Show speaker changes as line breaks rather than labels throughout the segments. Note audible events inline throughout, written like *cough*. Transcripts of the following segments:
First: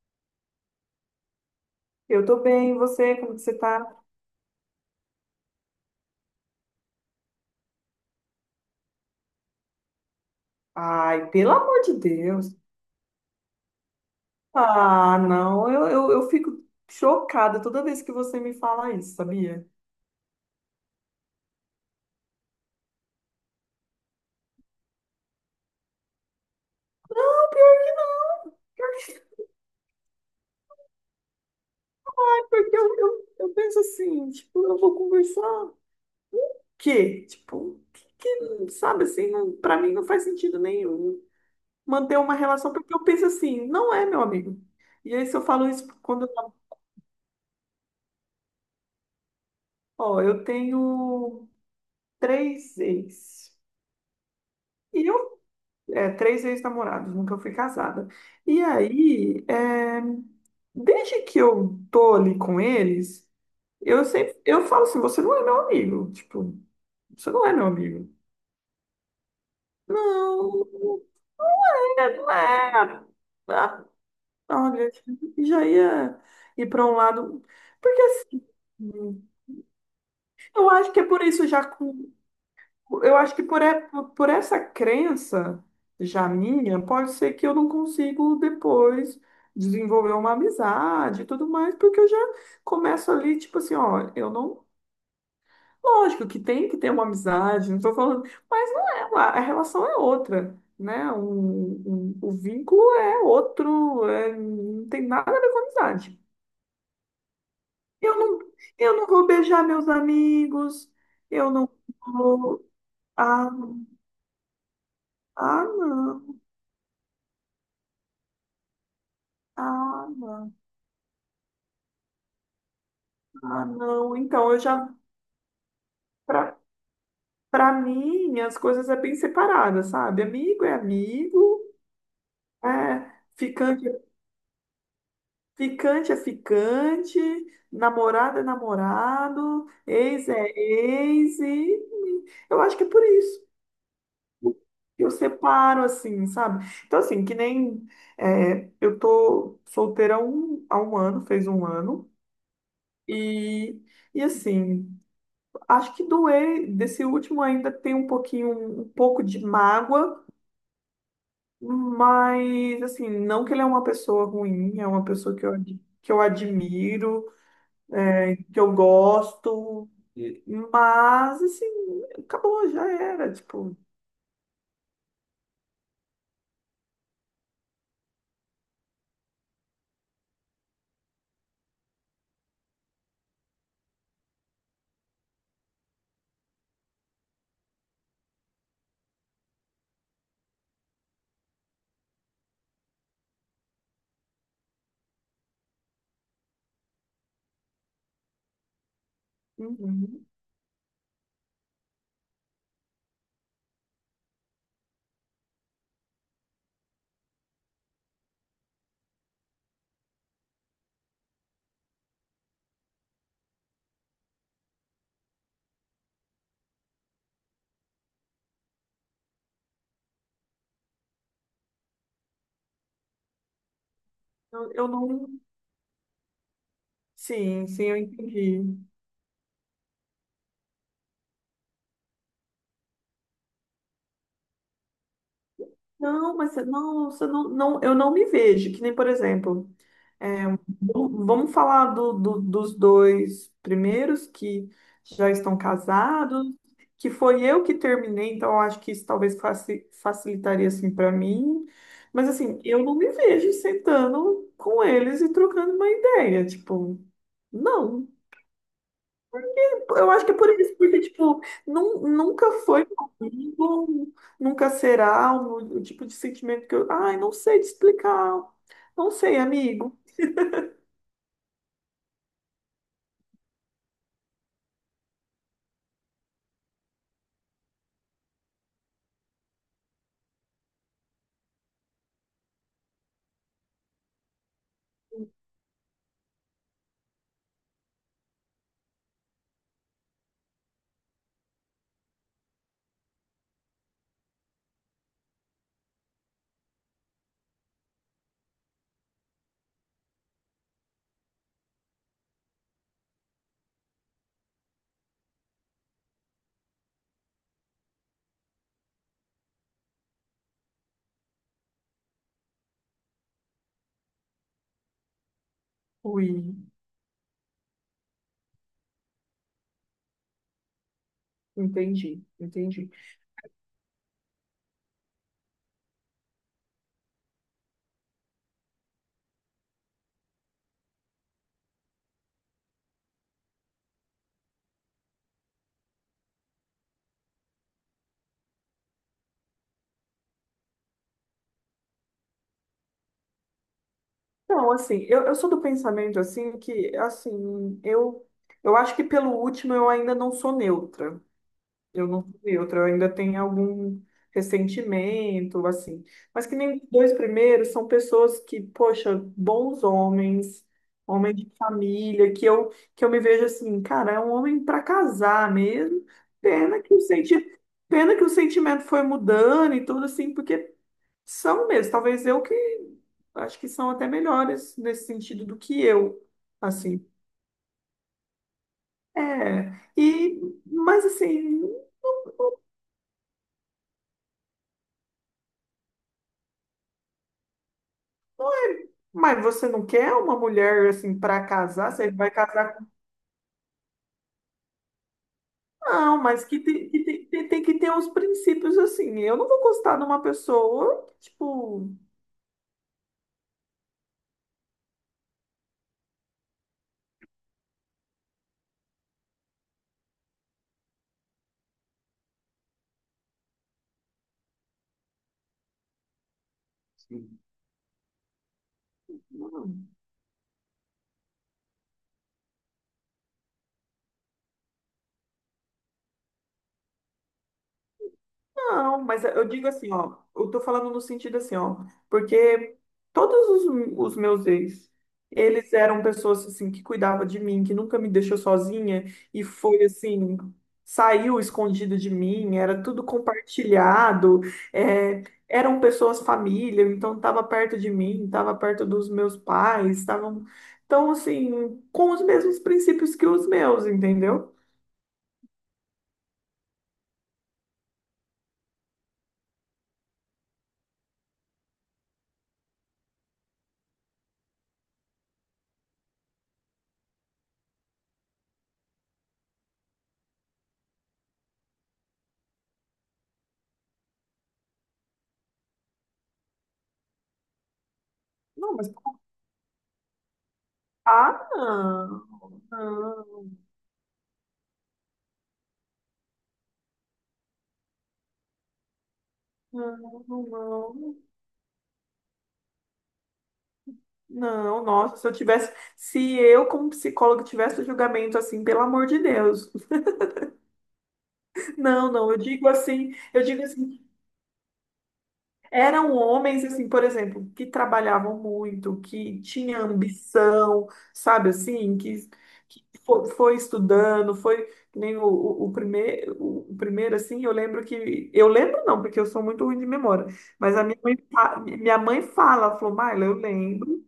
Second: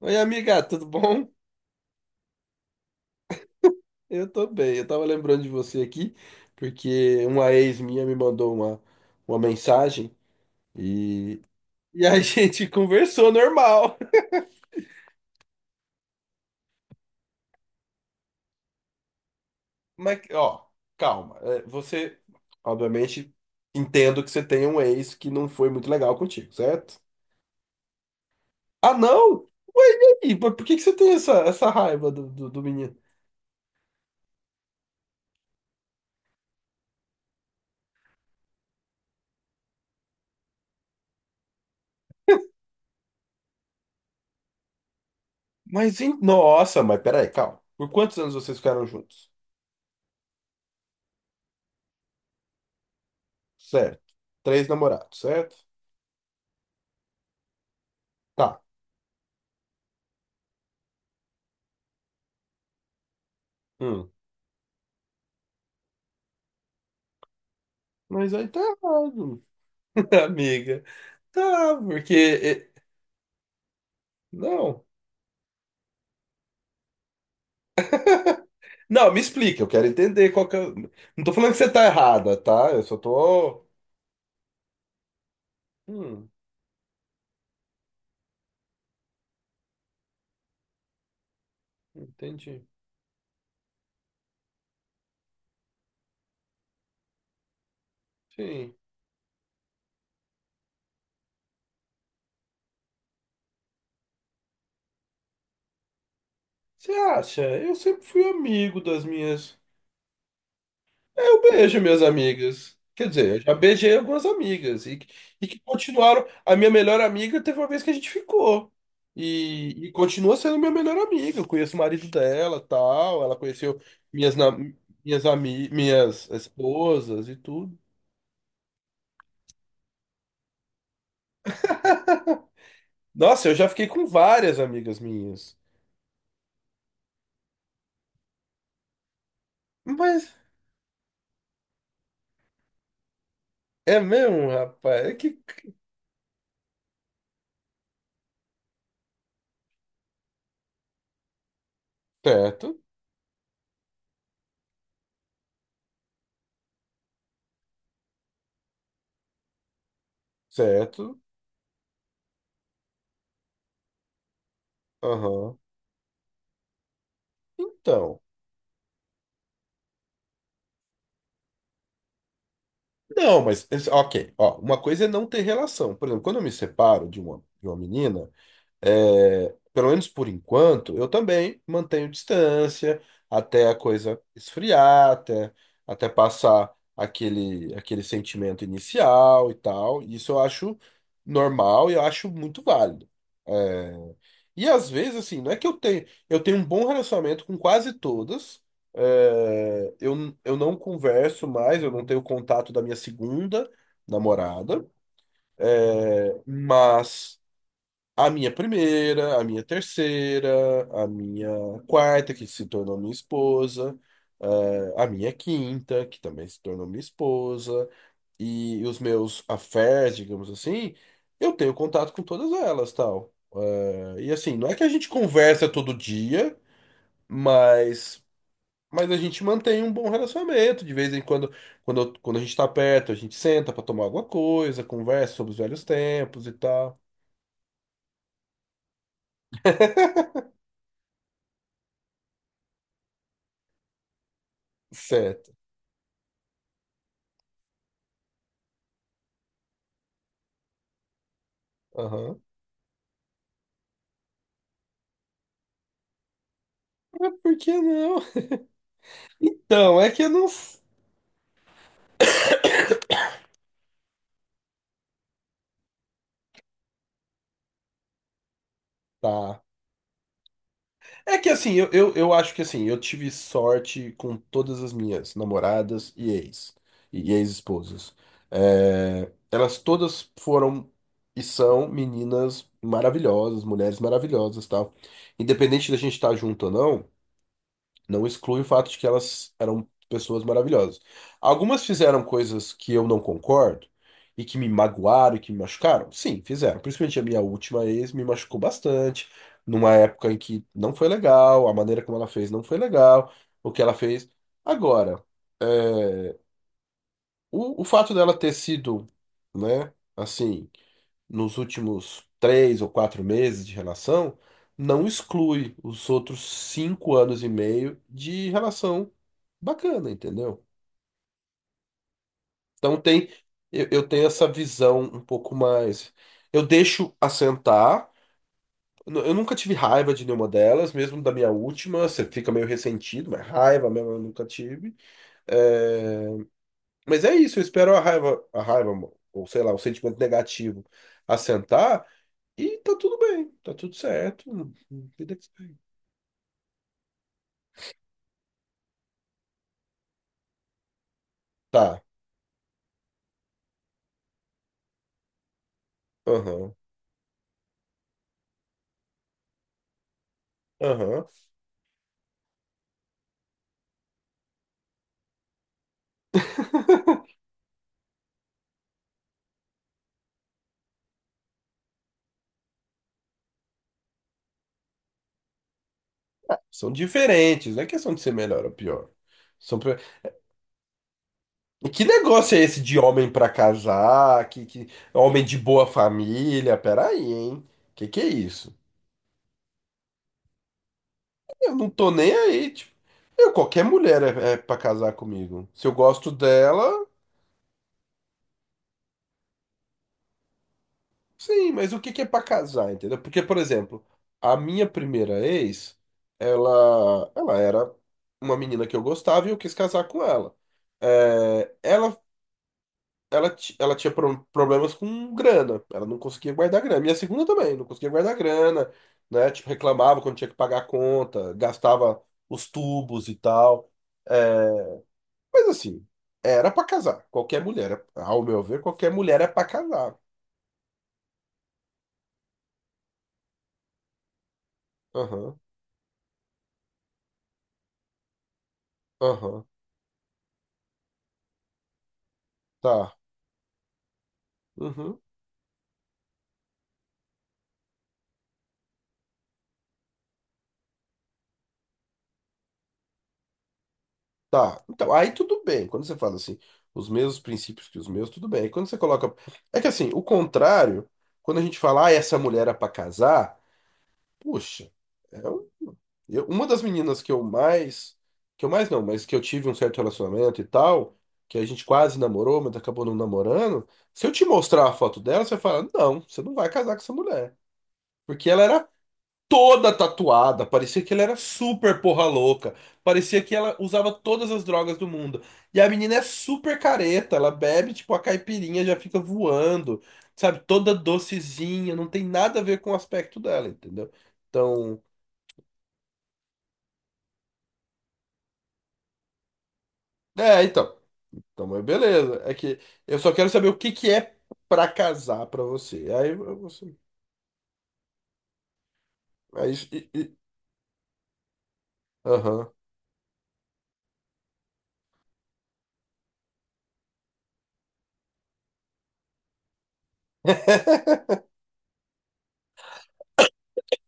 Oi, amiga, tudo bom?
Eu tô bem, e você? Como que você tá?
Eu tô bem. Eu tava lembrando de você aqui, porque uma ex minha me mandou uma mensagem
Ai,
e,
pelo amor de
e a *laughs*
Deus.
gente conversou normal.
Ah, não, eu fico chocada toda vez que você me fala isso, sabia?
Mas, ó, calma. Você, obviamente, entendo que você tem um ex que não foi muito legal contigo, certo? Ah, não? Ué, e aí? Por que que você tem essa raiva do,
É
do, do
porque eu,
menino?
eu, eu penso assim, tipo, eu vou conversar. Que Tipo, sabe assim, não, pra mim não faz sentido nenhum manter uma relação, porque eu penso assim, não é, meu amigo. E aí, se eu falo isso
Mas, hein?
quando eu.
Nossa, mas peraí, calma. Por quantos anos vocês ficaram juntos?
Ó, eu tenho três ex.
Certo. Três
e
namorados,
eu
certo?
Três ex-namorados, nunca fui casada. E
Tá.
aí, é, desde que eu tô ali com eles,
Hum.
eu falo assim, você não é meu amigo, tipo, você não é meu amigo.
Mas aí tá errado, *laughs*
Não,
amiga. Tá, porque,
é, não é. Ah,
não.
olha, já ia ir para um lado, porque assim,
*laughs* Não, me explica, eu quero entender qual que é.
eu acho que é por
Não tô
isso
falando que
já.
você tá errada, tá? Eu só
Eu acho que
tô.
por essa crença já
Hum,
minha, pode ser que eu não consigo depois desenvolver uma amizade e tudo mais, porque eu já
entendi.
começo ali, tipo assim, ó, eu não. Lógico que tem que ter uma amizade, não tô falando,
Sim.
mas não é, a relação é outra, né? O vínculo é outro, não tem nada a ver com amizade.
Você acha? Eu sempre
Eu
fui
não,
amigo
eu
das
não vou
minhas.
beijar meus amigos,
Eu
eu não
beijo minhas
vou.
amigas. Quer dizer, eu
Ah,
já beijei algumas amigas e que
ah,
continuaram.
não.
A minha melhor amiga teve uma vez que a gente ficou. E
Ah,
continua
não.
sendo minha melhor amiga. Eu conheço o marido dela, tal. Ela
Ah,
conheceu
não.
minhas, na-
Então, eu já,
minhas, ami, minhas
pra,
esposas e
pra
tudo.
mim, as coisas é bem separadas, sabe? Amigo é amigo, é,
Nossa, eu já fiquei
ficante, é-
com várias amigas minhas.
ficante é ficante, namorado é namorado, ex
Mas
é ex, e eu acho que é por isso.
é mesmo,
que
rapaz.
Eu
É que.
separo, assim, sabe? Então, assim, que nem é, eu tô solteira há um ano, fez um ano,
Certo,
e, e assim. Acho que desse último ainda tem um pouco de mágoa,
certo.
mas assim, não que ele é uma pessoa ruim, é uma pessoa que
Aham.
que eu admiro,
Então.
que eu gosto, e- mas assim, acabou, já era,
Não, mas,
tipo,
ok, ó, uma coisa é não ter relação. Por exemplo, quando eu me separo de uma menina, é, pelo menos por enquanto, eu também mantenho distância até a coisa esfriar, até passar aquele sentimento inicial e tal. Isso eu acho normal e eu acho muito válido. É, e às vezes, assim, não é que eu tenho. Eu tenho um bom relacionamento com quase todas. É,
uhum.
eu, eu não converso mais, eu não tenho contato da minha segunda namorada, mas. A minha primeira, a minha terceira, a minha quarta, que se tornou minha esposa, a minha quinta, que também se tornou minha esposa, e os meus affairs, digamos assim, eu tenho contato com todas elas, tal. E assim, não é que a
Eu
gente
não.
conversa todo dia,
Sim, sim, eu
mas,
entendi.
mas a gente mantém um bom relacionamento. De vez em quando, quando a gente tá perto, a gente senta pra tomar alguma coisa, conversa sobre os velhos
Não,
tempos e
mas
tal.
não, você não, não, eu não me vejo, que nem, por exemplo. É, bom, vamos falar dos dois primeiros que já
Certo.
estão casados, que foi eu que terminei, então eu acho que isso talvez facilitaria assim para mim. Mas
Aham.
assim, eu não me vejo sentando com eles e trocando uma ideia, tipo,
Mas por que
não.
não? Então, é
Eu
que
acho
eu
que é
não.
por isso, porque tipo, nunca foi comigo, nunca será o tipo de sentimento que eu, ai, não sei te explicar, não sei,
Tá.
amigo.
É que assim, eu acho que assim, eu tive sorte com todas as minhas namoradas e ex, e ex-esposas. Elas todas foram e são meninas maravilhosas, mulheres maravilhosas, tal. Independente da gente estar junto ou não, não exclui o fato de que elas eram pessoas maravilhosas. Algumas fizeram coisas que eu não concordo e que me magoaram e que me machucaram. Sim, fizeram. Principalmente a minha última ex me machucou bastante, numa época em que não foi legal, a maneira como ela fez não foi legal, o que ela fez. Agora, é, o fato dela ter sido, né, assim nos últimos 3 ou 4 meses de relação, não exclui os outros
Ui.
5 anos e meio de relação bacana, entendeu?
Entendi, entendi.
Então eu tenho essa visão um pouco mais. Eu deixo assentar. Eu nunca tive raiva de nenhuma delas, mesmo da minha última. Você fica meio ressentido, mas raiva mesmo eu nunca tive. eh, Mas é isso, eu espero a raiva, ou sei lá, o sentimento negativo assentar e tá tudo bem, tá tudo
Não,
certo.
assim, eu
Vida que
sou do
segue.
pensamento, assim, que, assim, eu acho que pelo último eu ainda não sou neutra.
Tá,
Eu não sou neutra, eu ainda tenho algum ressentimento, assim. Mas que
aham,
nem os dois primeiros são pessoas que, poxa, bons homens,
aham.
homem de família, que eu me vejo assim, cara, é um homem para casar mesmo. Pena que o
*laughs*
senti... Pena que o sentimento foi mudando e tudo assim, porque são mesmo, talvez eu que acho que são até melhores nesse sentido do que eu,
São
assim.
diferentes, não é questão de ser melhor ou pior. São...
É, e mas assim,
Que negócio é esse de homem pra casar, que homem de boa família? Peraí, hein? Que é isso?
mas você não quer uma mulher assim para
Eu não
casar,
tô
você vai
nem aí,
casar com...
tipo. Eu, qualquer mulher é pra casar comigo. Se eu
Não,
gosto
mas que
dela,
tem que ter uns princípios assim. Eu não vou gostar de uma pessoa,
sim,
tipo,
mas o que que é pra casar, entendeu? Porque, por exemplo, a minha primeira ex, ela era uma menina que eu gostava e eu quis casar com ela. É, ela, ela tinha problemas com grana, ela não conseguia guardar grana. Minha
sim.
segunda também, não conseguia guardar grana, né? Tipo,
Não.
reclamava quando tinha que pagar a conta, gastava os tubos e tal. É, mas assim, era pra casar. Qualquer mulher, ao meu ver,
Não,
qualquer
mas
mulher
eu
é pra
digo assim,
casar.
ó, eu tô falando no sentido assim, ó, porque todos os meus ex,
Aham,
eles eram pessoas assim que cuidavam de mim, que nunca me deixou sozinha e
aham,
foi assim, saiu escondido de mim, era tudo
tá.
compartilhado,
Uhum.
é, eram pessoas família, então tava perto de mim, tava perto dos meus pais, estavam, então assim, com os mesmos princípios que os meus, entendeu?
Tá, então, aí tudo bem. Quando você fala assim, os mesmos princípios que os meus, tudo bem. Aí quando você coloca. É que assim, o contrário, quando a gente fala, ah, essa mulher é pra casar, puxa, é um- uma das meninas que eu mais. Que eu mais não, mas que eu tive um certo relacionamento e tal, que a gente quase namorou, mas acabou não namorando. Se eu te mostrar a foto dela, você fala, não, você não vai casar com essa mulher. Porque ela
Não,
era
mas
toda tatuada. Parecia que ela era
ah,
super porra
não,
louca. Parecia que
não.
ela usava todas as drogas do mundo. E a menina é super careta. Ela bebe, tipo, a caipirinha já fica voando.
Não,
Sabe? Toda
não,
docezinha. Não tem nada a ver com o aspecto dela, entendeu?
não,
Então.
nossa, se eu como psicóloga tivesse julgamento assim, pelo amor de Deus.
Então. Então, mas
Não, não,
beleza. É que eu só
eu
quero
digo
saber o que
assim,
que é pra casar pra você.
eram
Aí
homens assim,
você.
por exemplo, que trabalhavam muito, que
Aí.
tinha ambição, sabe assim,
Aham.
foi, estudando, foi que nem o, o primeiro assim, eu lembro não, porque eu sou muito ruim de memória, mas a minha mãe, fa- minha mãe fala, ela falou, Maila, eu lembro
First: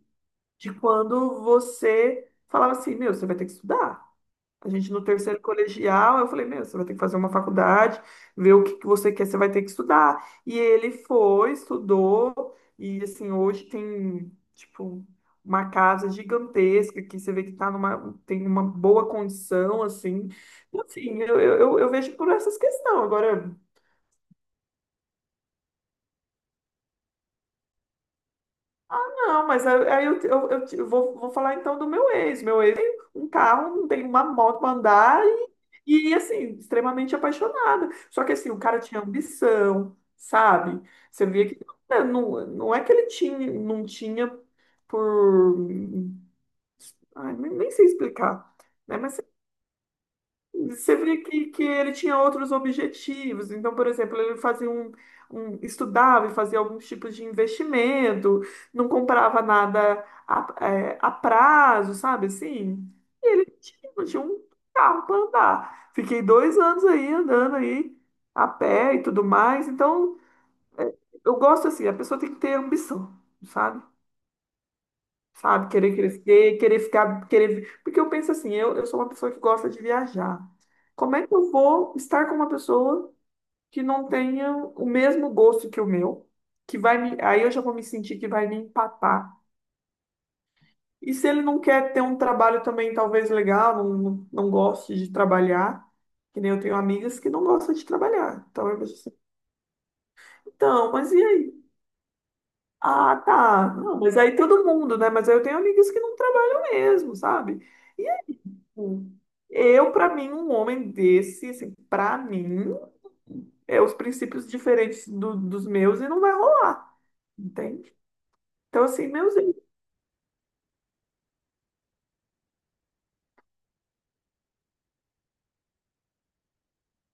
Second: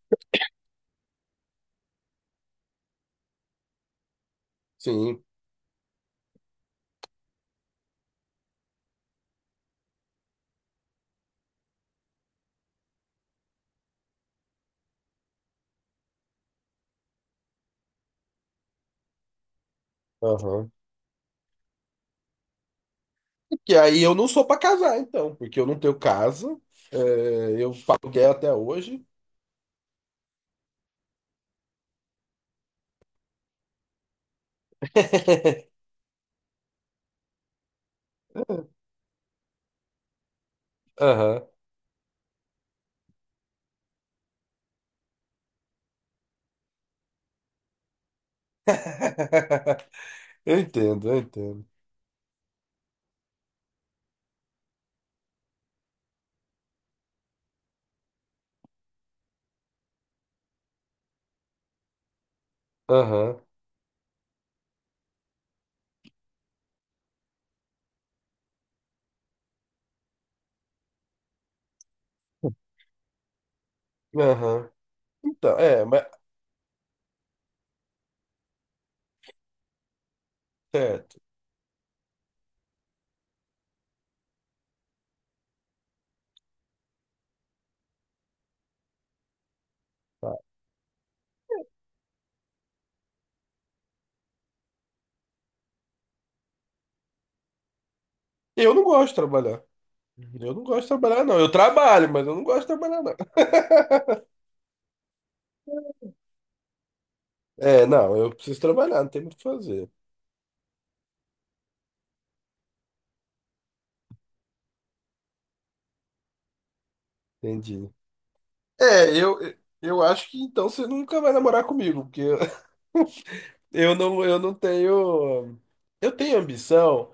de quando você falava assim, meu, você vai ter que estudar. A gente no
Sim.
terceiro colegial, eu falei, meu, você vai ter que fazer uma faculdade, ver o que que você quer, você vai ter que estudar. E ele foi, estudou, e assim, hoje tem, tipo, uma casa gigantesca que você vê que tá numa, tem uma boa condição, assim.
Aham.
Enfim, eu vejo por essas questões. Agora,
Que aí eu não sou pra casar, então, porque eu não tenho casa, é, eu pago aluguel até hoje.
não, mas aí eu te- eu vou, vou falar então do meu ex. Meu ex tem um carro, não tem uma moto para andar
*laughs*
e, assim, extremamente apaixonada. Só que, assim, o cara tinha ambição, sabe? Você
Aham.
via que né, não, não é que ele tinha, não tinha por. Ai, nem sei explicar, né? Mas
Eu
você
entendo, eu
vê que
entendo.
ele tinha outros objetivos. Então, por exemplo, ele fazia estudava e fazia alguns tipos de investimento, não comprava nada a prazo, sabe assim? E
Aham.
ele tinha um carro para andar. Fiquei 2 anos aí andando aí a pé e tudo mais. Então, é, eu gosto assim, a pessoa tem que ter ambição, sabe?
Aham. Então, é,
Querer
mas.
crescer, querer ficar, querer. Porque eu penso assim, eu sou uma pessoa que gosta de viajar. Como
Certo.
é que eu vou estar com uma pessoa que não tenha o mesmo gosto que o meu? Que vai me... Aí eu já vou me sentir que vai me empatar.
Tá.
E se ele não quer ter um trabalho também, talvez legal, não goste de trabalhar, que nem eu tenho amigas que não gostam de trabalhar. Então
Eu
eu
não
penso
gosto de
assim,
trabalhar. Eu não gosto de
então, mas e
trabalhar, não. Eu
aí?
trabalho, mas eu não gosto de trabalhar, não.
Ah, tá. Não, mas aí todo mundo, né? Mas aí eu tenho amigas que não trabalham mesmo, sabe?
É, não, eu preciso trabalhar, não
Sim.
tem muito o que fazer.
Eu, pra mim, um homem desse, assim, para mim, é os princípios diferentes dos meus e não vai rolar,
Entendi.
entende? Então, assim,
É,
meus
eu, eu acho que então você nunca vai namorar comigo, porque eu *laughs* eu não tenho. Eu tenho ambição.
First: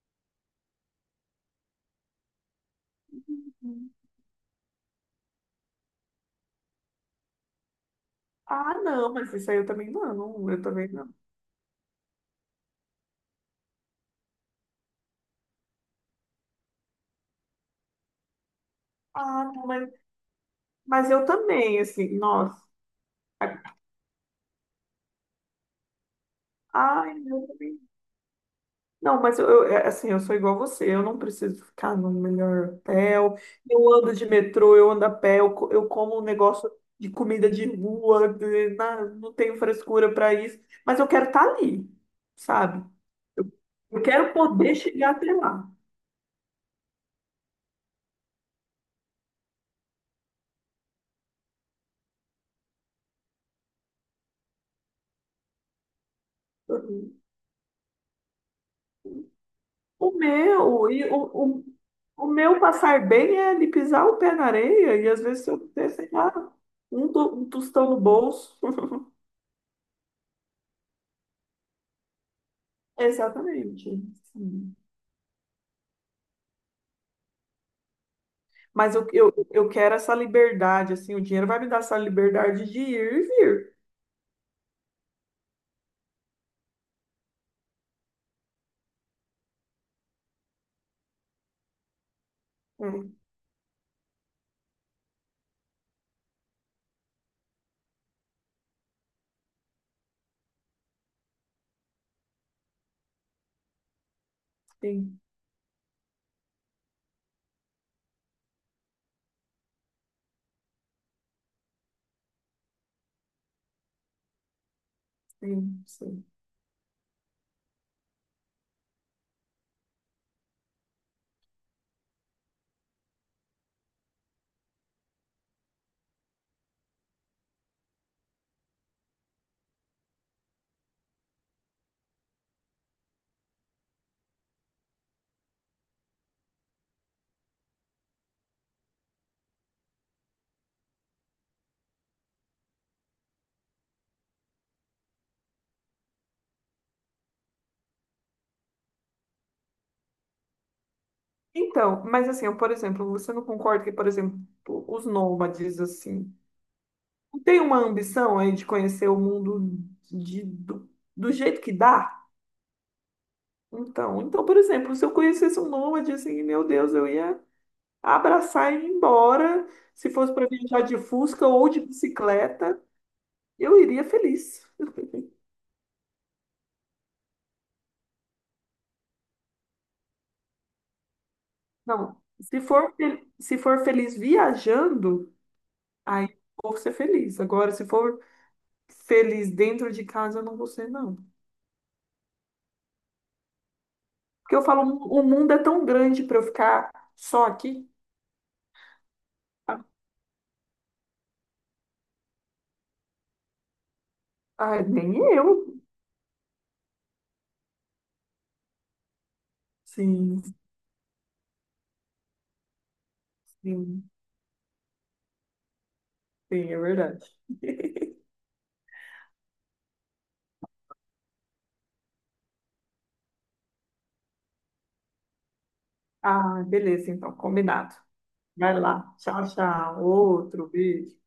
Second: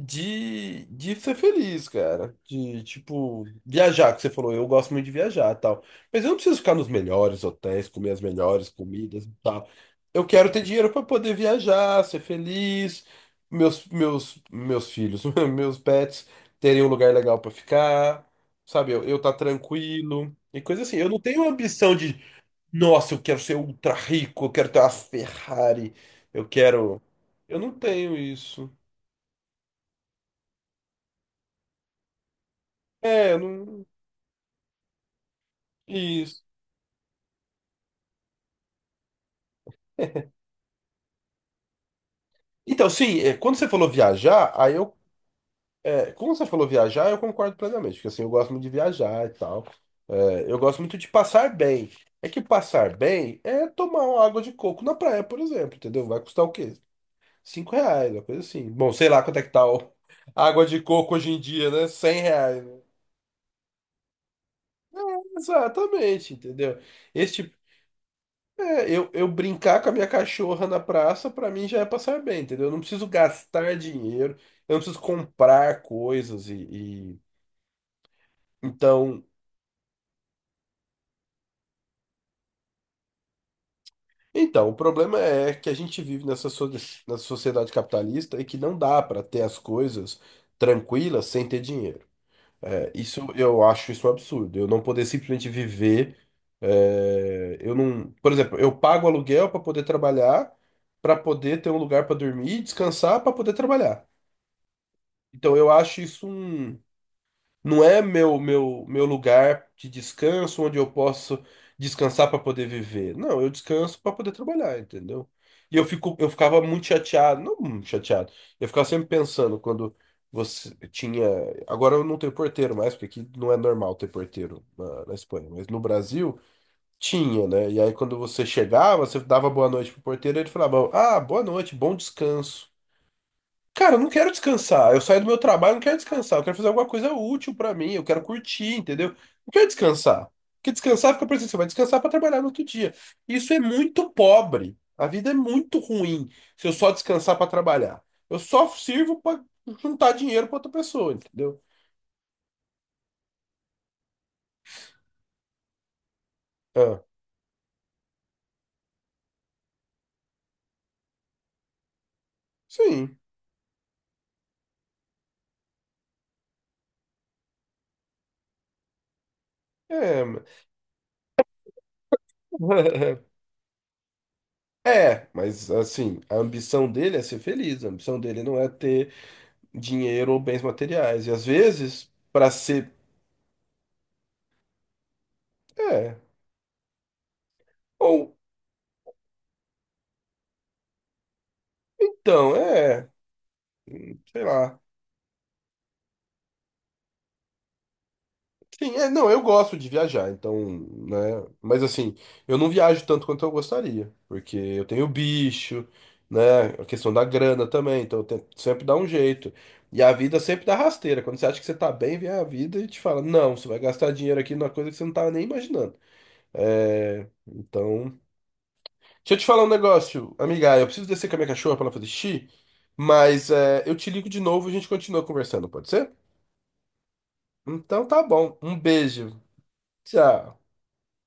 De ser feliz, cara. De, tipo, viajar, que você falou, eu gosto muito de viajar e tal. Mas eu não preciso ficar nos melhores hotéis, comer as melhores
ah, não,
comidas e
mas isso aí eu
tal.
também
Eu
não,
quero
eu
ter
também
dinheiro para
não.
poder viajar, ser feliz, meus filhos, *laughs* meus pets terem um lugar legal para ficar, sabe? Eu tá
Ah, não,
tranquilo e coisa assim. Eu
mas
não
eu
tenho
também,
ambição
assim,
de,
nossa.
nossa, eu quero ser ultra rico, eu quero ter uma Ferrari, eu quero.
Ai, eu
Eu não
também
tenho isso.
não, mas é, assim, eu sou igual a você, eu não preciso ficar no melhor
É,
hotel,
eu não.
eu ando de metrô, eu ando a pé, eu como um
Isso.
negócio de comida de rua, não tenho frescura para isso, mas eu quero estar ali, sabe?
Então, sim, quando você falou
Eu quero
viajar, aí
poder
eu.
chegar até lá.
Quando você falou viajar, eu concordo plenamente, porque assim, eu gosto muito de viajar e tal. Eu gosto muito de passar bem. É que passar bem é tomar uma água de coco na praia, por exemplo, entendeu? Vai custar o quê?
Uhum.
R$ 5, uma coisa assim. Bom, sei lá quanto é que tá
O
*laughs* a água de
meu, e
coco hoje em
o,
dia, né? Cem
O meu
reais.
passar bem é ali pisar o pé na areia e às vezes eu ter, sei
Exatamente,
lá,
entendeu?
um
Este
tostão no bolso.
É,
*laughs*
Eu, eu brincar com a minha cachorra na praça, pra mim já é passar bem, entendeu? Eu não preciso gastar
Exatamente.
dinheiro, eu não preciso comprar coisas e, e-
Mas
Então,
eu quero essa liberdade, assim, o dinheiro vai me dar essa liberdade de ir e vir.
o problema é que a gente vive nessa, nessa sociedade capitalista e que não dá pra ter as coisas tranquilas sem ter dinheiro.
Hum,
Isso eu acho isso um absurdo. Eu não poder simplesmente viver. Eu não, por exemplo, eu pago aluguel pra poder trabalhar, pra poder ter um lugar pra dormir, descansar, pra poder trabalhar.
sim,
Então eu acho isso um não é meu meu lugar de descanso onde eu posso descansar para poder viver. Não, eu descanso para poder trabalhar, entendeu? E
sim, sim.
eu ficava muito chateado, não muito chateado. Eu ficava sempre pensando quando você tinha, agora eu não tenho porteiro mais, porque aqui não é normal ter porteiro na Espanha, mas no Brasil tinha, né? E aí quando você chegava, você dava boa noite pro porteiro, ele falava: "Ah, boa noite, bom descanso". Cara, eu não quero descansar. Eu saio do meu trabalho, eu não quero descansar. Eu quero fazer alguma coisa útil pra mim. Eu quero curtir, entendeu? Não quero descansar. Porque descansar fica pensando, você vai descansar pra trabalhar no outro dia. Isso é muito pobre. A vida é muito ruim se eu só descansar pra trabalhar. Eu só sirvo pra juntar dinheiro pra outra pessoa, entendeu?
Então, mas assim, eu, por exemplo, você não concorda que, por exemplo, os nômades, assim,
Ah,
não tem uma ambição aí de conhecer o mundo de, do, do jeito que dá?
sim.
Então, então, por exemplo, se eu conhecesse um nômade, assim, meu Deus, eu ia abraçar e ir embora. Se
É,
fosse
ma-
para viajar de Fusca ou de bicicleta,
*laughs*
eu iria feliz.
mas assim, a ambição dele é ser feliz. A ambição dele não é ter dinheiro ou bens materiais. E às vezes,
Não,
pra ser,
se for feliz viajando,
é.
aí eu vou ser feliz. Agora, se
Ou
for feliz dentro de casa, eu não vou ser, não.
Então, é, sei
Porque eu
lá.
falo, o mundo é tão grande para eu ficar só aqui.
Sim, não, eu gosto
Ah,
de viajar, então, né? Mas assim, eu não viajo tanto quanto eu gostaria, porque
ah,
eu tenho
nem eu.
bicho, né? A questão da grana também, então eu tento sempre dar um jeito. E a vida
Sim,
sempre dá rasteira. Quando você acha que você tá bem, vem a vida e te fala, não, você vai
sim,
gastar dinheiro aqui numa coisa que você não tava nem imaginando.
sim, é verdade.
É, então. Deixa eu te falar um negócio, amiga, eu preciso descer com a minha cachorra pra ela fazer xixi, mas eu te ligo de novo e a gente continua conversando, pode ser?
Ah, beleza, então, combinado.
Então tá bom. Um
Vai lá.
beijo.
Tchau, tchau.
Tchau.
Outro beijo.